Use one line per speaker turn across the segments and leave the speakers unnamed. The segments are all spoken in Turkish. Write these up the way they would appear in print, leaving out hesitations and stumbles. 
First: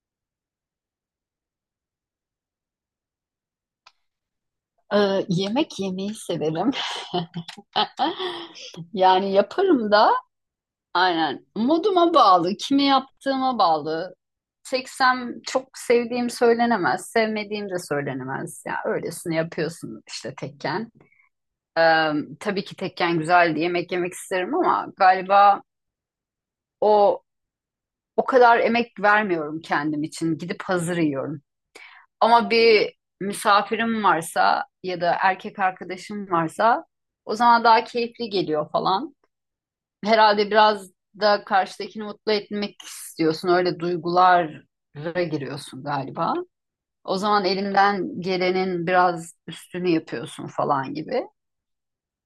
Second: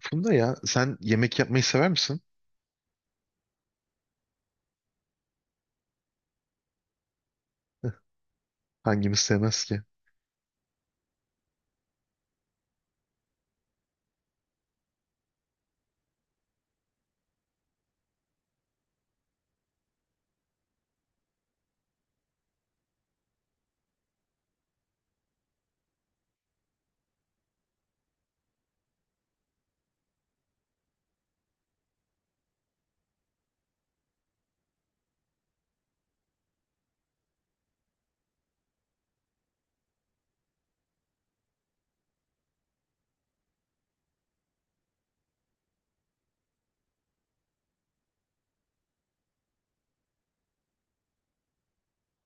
Funda ya sen yemek yapmayı sever misin?
Yemek yemeyi severim.
Hangimiz
Yani
sevmez ki?
yaparım da aynen moduma bağlı, kimi yaptığıma bağlı. Seksem çok sevdiğim söylenemez, sevmediğim de söylenemez. Ya öylesine yapıyorsun işte tekken. Ee, tabii ki tekken güzeldi, yemek yemek isterim ama galiba o o kadar emek vermiyorum kendim için. Gidip hazır yiyorum. Ama bir misafirim varsa ya da erkek arkadaşım varsa o zaman daha keyifli geliyor falan. Herhalde biraz da karşıdakini mutlu etmek istiyorsun. Öyle duygulara giriyorsun galiba. O zaman elinden gelenin biraz üstünü yapıyorsun falan gibi.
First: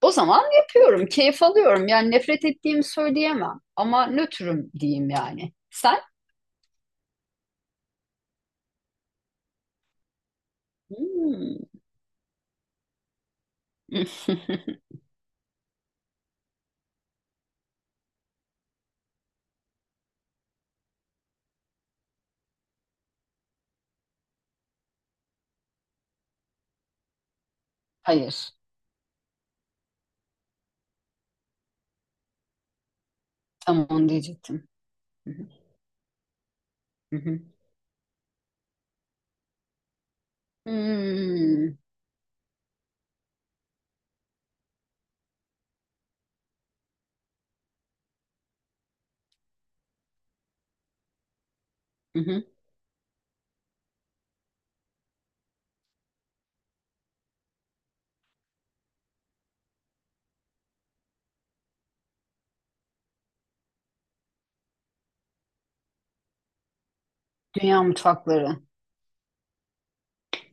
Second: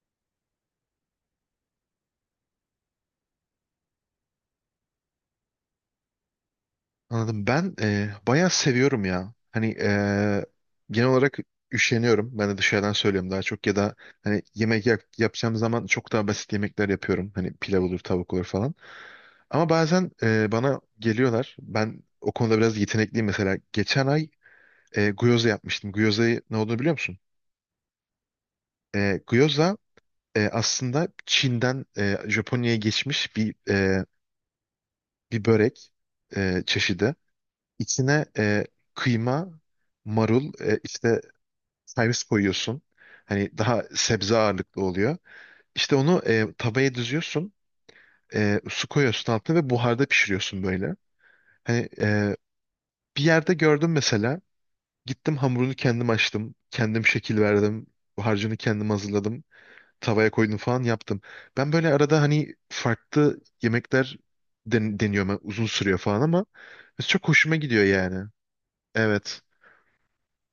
O zaman yapıyorum, keyif alıyorum. Yani nefret ettiğimi söyleyemem ama nötrüm diyeyim yani. Sen?
Anladım. Ben bayağı seviyorum ya. Hani genel olarak
Hmm.
üşeniyorum. Ben de dışarıdan söylüyorum daha çok. Ya da hani yapacağım zaman çok daha basit yemekler yapıyorum. Hani pilav olur, tavuk olur falan. Ama bazen bana geliyorlar. Ben o konuda biraz yetenekliyim mesela. Geçen ay gyoza yapmıştım. Gyoza'yı ne olduğunu biliyor musun?
Hayır,
Gyoza aslında Çin'den Japonya'ya geçmiş
tam onu diyecektim.
bir börek çeşidi. İçine kıyma, marul, işte
Hmm.
servis koyuyorsun. Hani daha sebze ağırlıklı oluyor. İşte onu tavaya düzüyorsun. Su koyuyorsun altına ve buharda pişiriyorsun böyle. Hani
Hı hı.
bir yerde gördüm mesela. Gittim hamurunu kendim açtım. Kendim şekil verdim. Harcını kendim hazırladım. Tavaya koydum falan yaptım. Ben böyle arada hani farklı deniyorum. Yani uzun sürüyor falan ama çok hoşuma
Dünya
gidiyor yani.
mutfakları.
Evet.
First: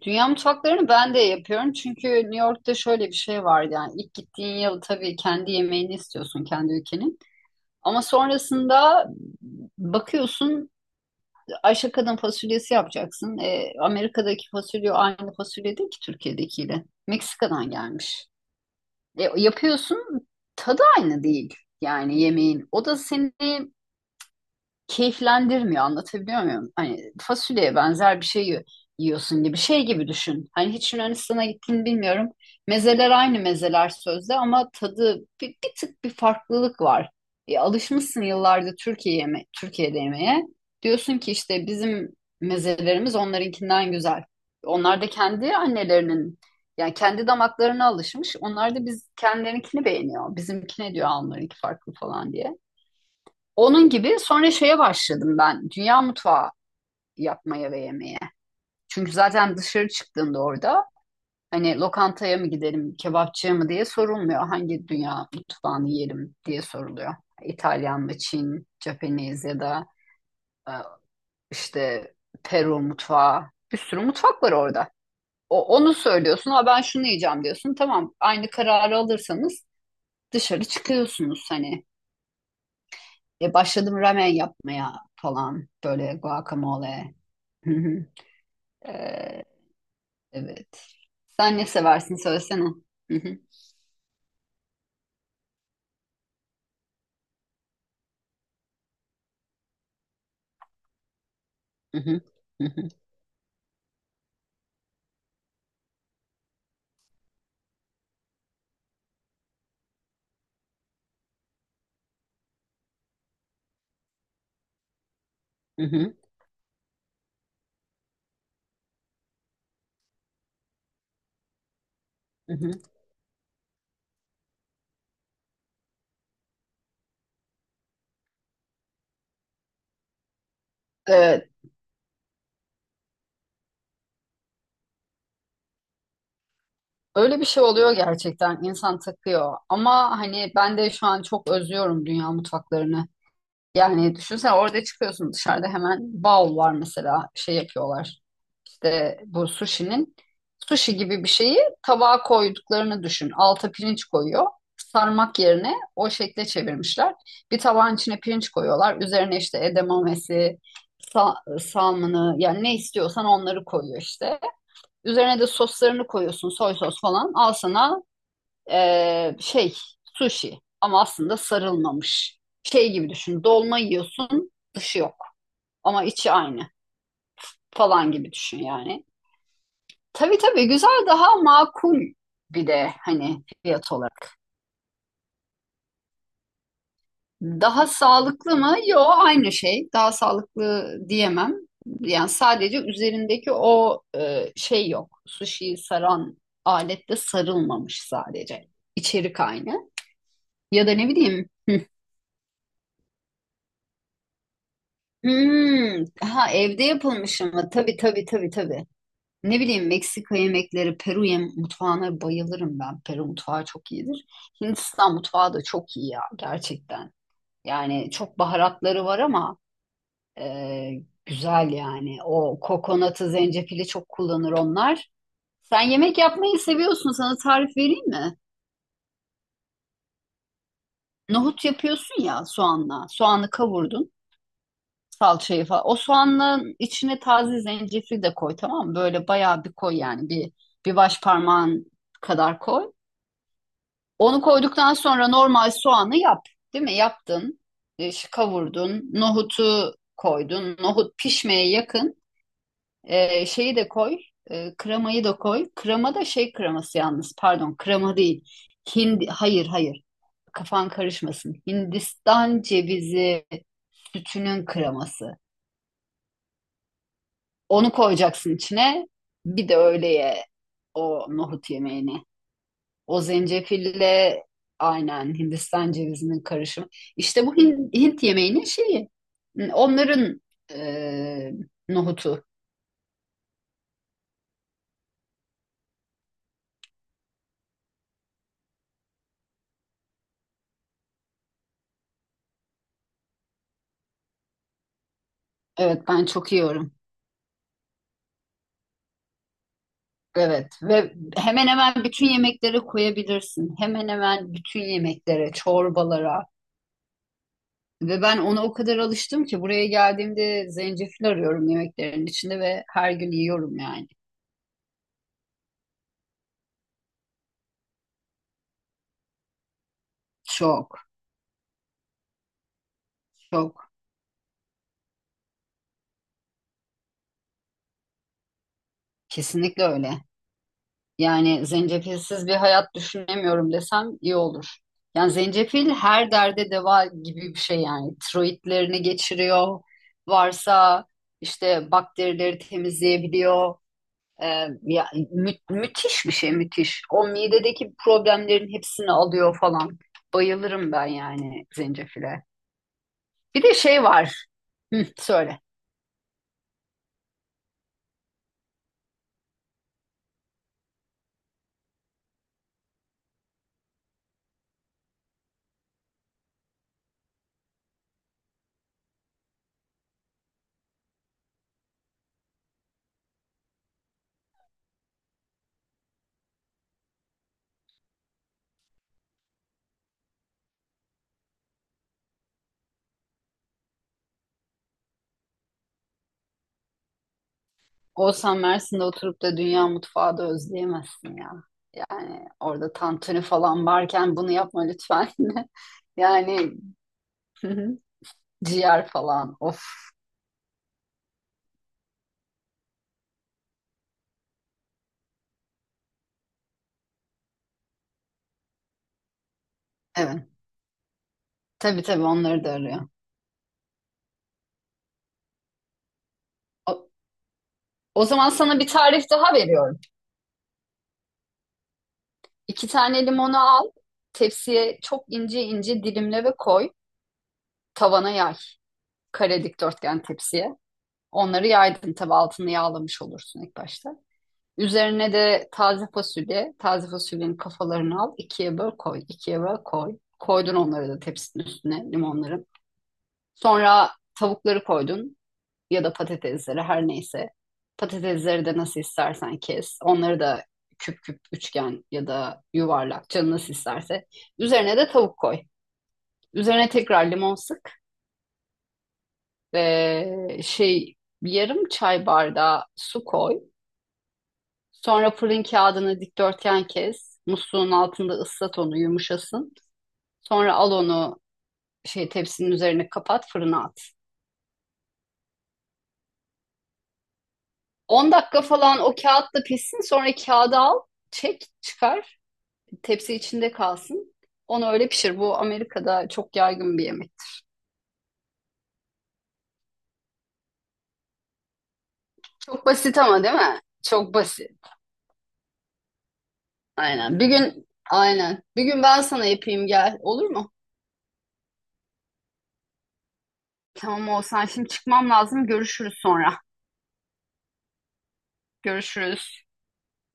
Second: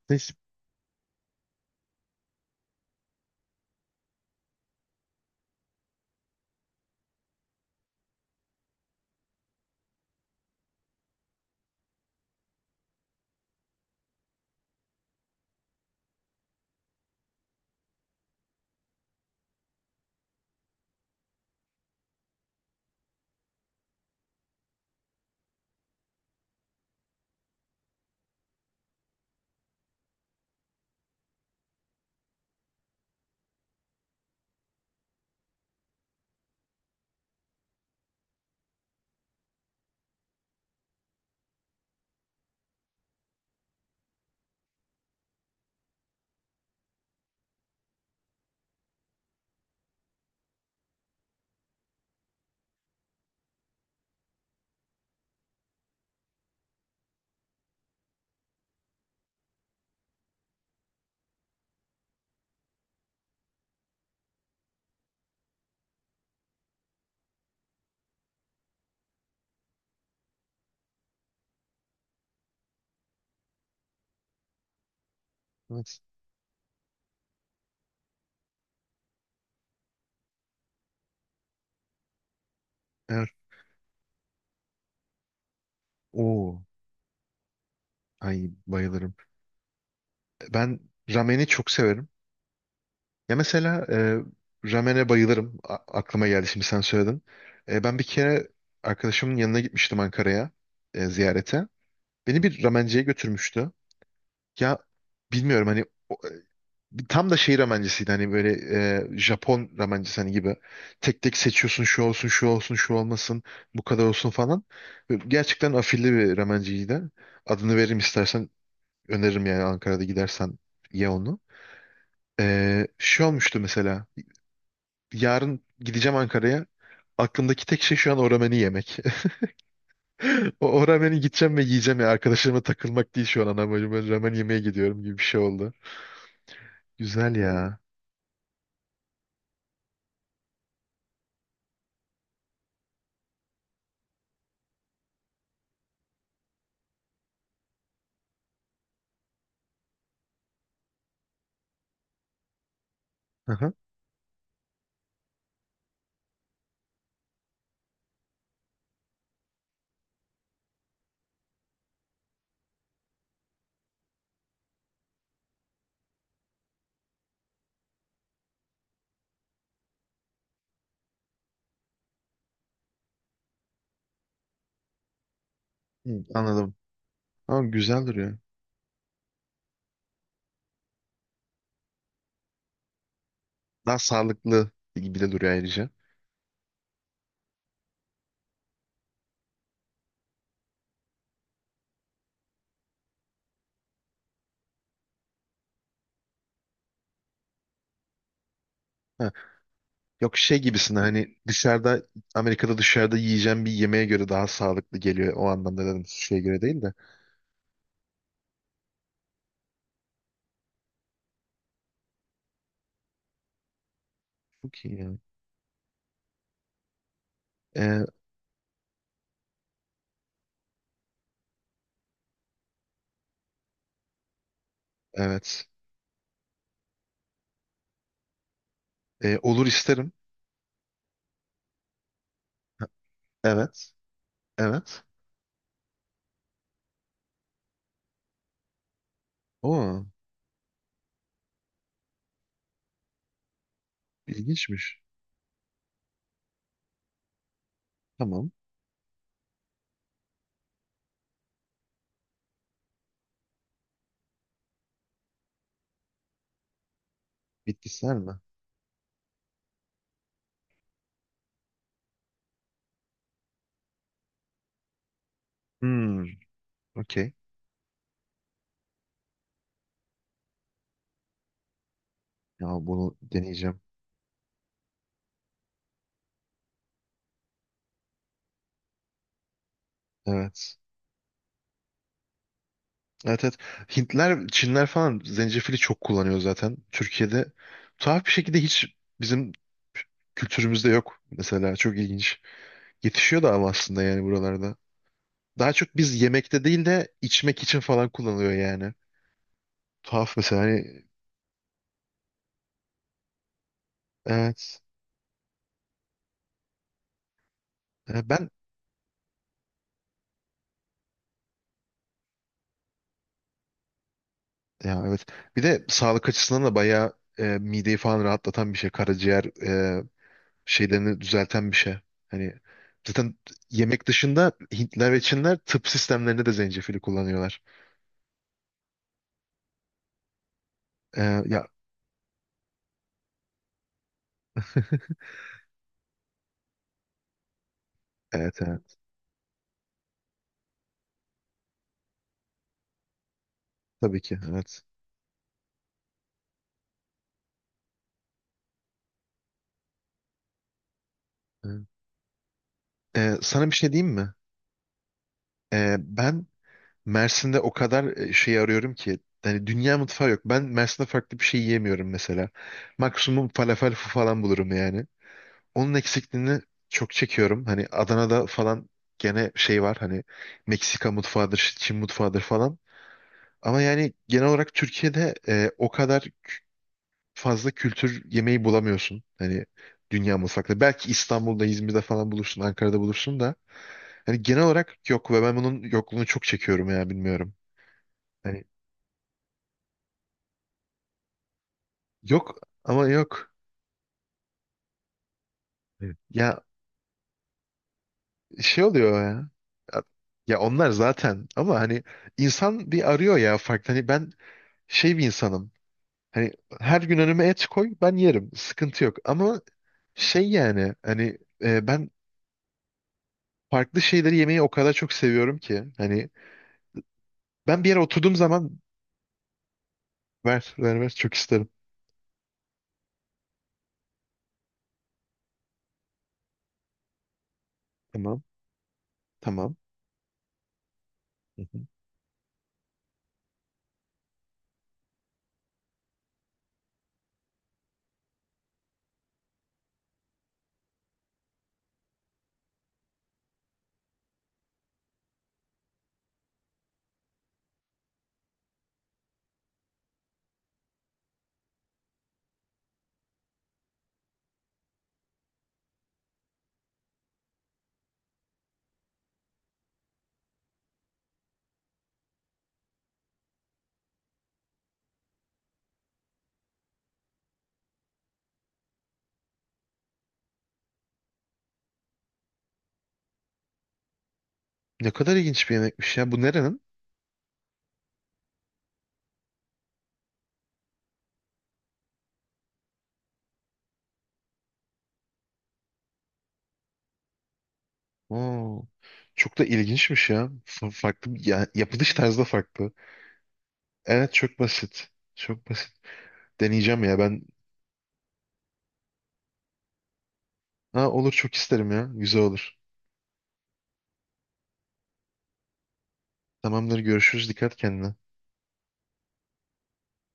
Dünya
Neyse.
mutfaklarını ben de yapıyorum çünkü New York'ta şöyle bir şey var yani ilk gittiğin yıl tabii kendi yemeğini istiyorsun kendi ülkenin ama sonrasında bakıyorsun Ayşe Kadın fasulyesi yapacaksın. Amerika'daki fasulye aynı fasulye değil ki Türkiye'dekiyle. Meksika'dan gelmiş. Yapıyorsun tadı aynı değil yani yemeğin. O da seni keyiflendirmiyor, anlatabiliyor muyum? Hani fasulyeye benzer bir şey yiyorsun gibi şey gibi düşün. Hani hiç Yunanistan'a gittin bilmiyorum. Mezeler aynı mezeler sözde ama tadı bir tık bir farklılık var. Alışmışsın yıllardır Türkiye'de yemeye. Diyorsun ki işte bizim mezelerimiz onlarınkinden güzel. Onlar da kendi annelerinin yani kendi damaklarına alışmış. Onlar da biz kendilerinkini beğeniyor. Bizimkine diyor onlarınki farklı falan diye. Onun gibi sonra şeye başladım ben. Dünya mutfağı yapmaya ve yemeye. Çünkü zaten dışarı çıktığında orada hani lokantaya mı gidelim, kebapçıya mı diye sorulmuyor. Hangi dünya mutfağını yiyelim diye soruluyor. İtalyan mı, Çin, Japanese ya da e, işte Peru mutfağı. Bir sürü mutfak var orada. O, onu
Evet.
söylüyorsun. Ha ben şunu yiyeceğim diyorsun. Tamam aynı kararı alırsanız dışarı çıkıyorsunuz hani.
Evet.
Başladım ramen yapmaya falan böyle
Oo.
guacamole.
Ay bayılırım.
Ee,
Ben
evet.
rameni
Sen ne
çok severim.
seversin söylesene. Hı
Ya
hı,
mesela ramene bayılırım. Aklıma geldi şimdi sen söyledin. Ben bir kere arkadaşımın yanına gitmiştim Ankara'ya ziyarete.
hı hı,
Beni bir
hı hı,
ramenciye götürmüştü. Ya bilmiyorum hani tam da şey ramencisiydi hani böyle Japon ramencisi hani gibi. Tek tek seçiyorsun şu olsun şu olsun şu olmasın bu kadar olsun falan. Böyle gerçekten
hı
afilli
hı,
bir ramenciydi. Adını veririm istersen öneririm yani Ankara'da gidersen ye onu.
hı hı.
Şey olmuştu mesela yarın gideceğim Ankara'ya. Aklımdaki tek şey şu an o rameni yemek. O rameni
Evet.
gideceğim ve yiyeceğim ya. Arkadaşlarıma takılmak değil şu an ana amacım. Ben ramen yemeye gidiyorum gibi bir şey oldu. Güzel
Öyle
Hmm.
bir şey
ya.
oluyor gerçekten. İnsan takıyor. Ama hani ben de şu an çok özlüyorum dünya mutfaklarını. Yani düşünsene orada çıkıyorsun dışarıda hemen bal var mesela şey yapıyorlar. De bu sushi'nin sushi gibi bir şeyi tabağa koyduklarını düşün. Alta
Aha.
pirinç koyuyor. Sarmak yerine o şekle çevirmişler. Bir tabağın içine pirinç koyuyorlar. Üzerine işte edamamesi, salmını yani ne istiyorsan onları koyuyor işte. Üzerine de soslarını koyuyorsun. Soy sos falan. Al sana şey sushi ama aslında sarılmamış. Şey gibi düşün. Dolma yiyorsun, dışı yok ama
Hı,
içi aynı
anladım. Ama güzel
falan gibi
duruyor.
düşün yani. Tabii tabii güzel daha makul bir de hani fiyat
Daha
olarak.
sağlıklı gibi de duruyor ayrıca.
Daha sağlıklı mı? Yo aynı şey. Daha sağlıklı diyemem. Yani sadece üzerindeki o şey yok. Sushi'yi saran alette sarılmamış sadece.
Ha,
İçerik aynı.
yok şey
Ya da
gibisine
ne
hani
bileyim.
dışarıda Amerika'da dışarıda yiyeceğim bir yemeğe göre daha sağlıklı geliyor. O anlamda dedim
Hmm,
şeye
ha
göre değil
evde
de.
yapılmış ama tabii tabii tabii tabii. Ne bileyim Meksika yemekleri, Peru yem mutfağına bayılırım ben. Peru mutfağı çok iyidir.
Çok iyi
Hindistan
yani.
mutfağı da çok iyi ya gerçekten.
Ee,
Yani çok baharatları var ama e, güzel yani. O kokonatı, zencefili çok kullanır onlar.
evet.
Sen yemek yapmayı seviyorsun. Sana tarif vereyim mi?
Olur isterim.
Nohut yapıyorsun ya soğanla. Soğanı
Evet.
kavurdun.
Evet.
Salçayı falan. O soğanın içine taze zencefil de koy tamam mı? Böyle bayağı bir koy
Oo,
yani. Bir baş parmağın kadar koy. Onu koyduktan
ilginçmiş.
sonra normal soğanı yap. Değil mi? Yaptın. Şu
Tamam.
kavurdun. Nohutu koydun. Nohut pişmeye yakın. Şeyi de koy, kremayı da koy. Krema da şey kreması yalnız, pardon,
Bitkisel
krema
mi?
değil. Hindi, hayır hayır, kafan karışmasın. Hindistan cevizi sütünün kreması.
Hmm, okey.
Onu koyacaksın içine. Bir de öyle o nohut yemeğini.
Ya bunu
O
deneyeceğim.
zencefille aynen Hindistan cevizinin karışımı. İşte bu Hint yemeğinin şeyi. Onların
Evet.
e, nohutu.
Evet evet. Hintler, Çinler falan zencefili çok kullanıyor zaten. Türkiye'de tuhaf bir şekilde hiç bizim kültürümüzde yok mesela. Çok ilginç. Yetişiyor da ama aslında yani buralarda. Daha çok
Evet
biz
ben çok
yemekte değil
yiyorum.
de içmek için falan kullanılıyor yani. Tuhaf mesela
Evet
hani
ve hemen hemen bütün yemeklere koyabilirsin. Hemen hemen bütün
evet.
yemeklere, çorbalara.
E,
Ve ben
Ben
ona o kadar alıştım ki buraya geldiğimde zencefil arıyorum yemeklerin içinde ve her gün yiyorum yani.
ya evet. Bir de sağlık açısından da bayağı mideyi falan rahatlatan bir şey. Karaciğer
Çok,
şeylerini düzelten bir şey. Hani zaten
çok.
yemek dışında Hintler ve Çinler tıp sistemlerinde de zencefili kullanıyorlar.
Kesinlikle öyle. Yani
Ya
zencefilsiz bir hayat düşünemiyorum desem iyi olur. Yani zencefil her derde deva gibi bir şey yani.
evet evet
Tiroidlerini geçiriyor. Varsa işte bakterileri temizleyebiliyor.
tabii ki evet.
Müthiş bir şey müthiş. O midedeki problemlerin hepsini alıyor falan. Bayılırım ben yani
Evet.
zencefile. Bir
Sana
de
bir şey
şey
diyeyim mi?
var. Hı, söyle.
Ben Mersin'de o kadar şey arıyorum ki hani dünya mutfağı yok. Ben Mersin'de farklı bir şey yiyemiyorum mesela. Maksimum falafel falan bulurum yani. Onun eksikliğini çok çekiyorum. Hani Adana'da falan gene şey var hani Meksika mutfağıdır, Çin mutfağıdır falan. Ama yani genel olarak Türkiye'de o kadar fazla kültür yemeği bulamıyorsun. Hani dünya mutfakta. Belki İstanbul'da, İzmir'de falan bulursun, Ankara'da bulursun da. Hani genel olarak yok ve ben bunun yokluğunu çok çekiyorum ya bilmiyorum.
Olsan
Hani
Mersin'de oturup da dünya mutfağı da özleyemezsin ya. Yani
yok
orada
ama
tantuni
yok.
falan varken bunu yapma lütfen.
Evet. Ya
Yani hı hı,
şey
ciğer
oluyor ya.
falan.
Ya
Of.
ya onlar zaten ama hani insan bir arıyor ya farklı. Hani ben şey bir insanım. Hani her gün önüme et koy ben yerim. Sıkıntı yok. Ama
Evet.
şey yani hani
Tabii
ben
tabii onları da arıyor.
farklı şeyleri yemeyi o kadar çok seviyorum ki. Hani
O,
ben bir yere
o
oturduğum
zaman
zaman
sana bir tarif daha veriyorum.
ver ver ver çok isterim.
İki tane limonu al. Tepsiye çok ince ince dilimle ve koy. Tavana
Tamam
yay. Kare
tamam.
dikdörtgen tepsiye.
Hı
Onları
hı.
yaydın tabii altını yağlamış olursun ilk başta. Üzerine de taze fasulye. Taze fasulyenin kafalarını al. İkiye böl koy. İkiye böl koy. Koydun onları da tepsinin üstüne limonların. Sonra tavukları koydun ya da patatesleri her neyse. Patatesleri de nasıl istersen kes. Onları da küp küp üçgen ya da yuvarlak canın nasıl isterse. Üzerine de tavuk koy. Üzerine tekrar limon sık ve şey yarım çay bardağı su koy. Sonra fırın kağıdını dikdörtgen kes. Musluğun altında ıslat onu yumuşasın. Sonra al onu şey tepsinin üzerine kapat fırına at.
Ne kadar ilginç bir yemekmiş ya. Bu nerenin?
10 dakika falan o kağıtla pişsin sonra kağıdı al çek çıkar tepsi içinde kalsın. Onu öyle pişir. Bu Amerika'da çok yaygın bir yemek.
Oo, çok da ilginçmiş ya. Farklı ya, yapılış tarzı da
Çok
farklı.
basit ama değil mi?
Evet
Çok
çok
basit.
basit. Çok basit. Deneyeceğim ya
Aynen.
ben.
Bir gün aynen. Bir gün ben sana yapayım gel. Olur mu?
Ha, olur çok isterim ya. Güzel olur.
Tamam olsan. Şimdi çıkmam lazım. Görüşürüz sonra.
Tamamdır görüşürüz. Dikkat kendine.
Görüşürüz.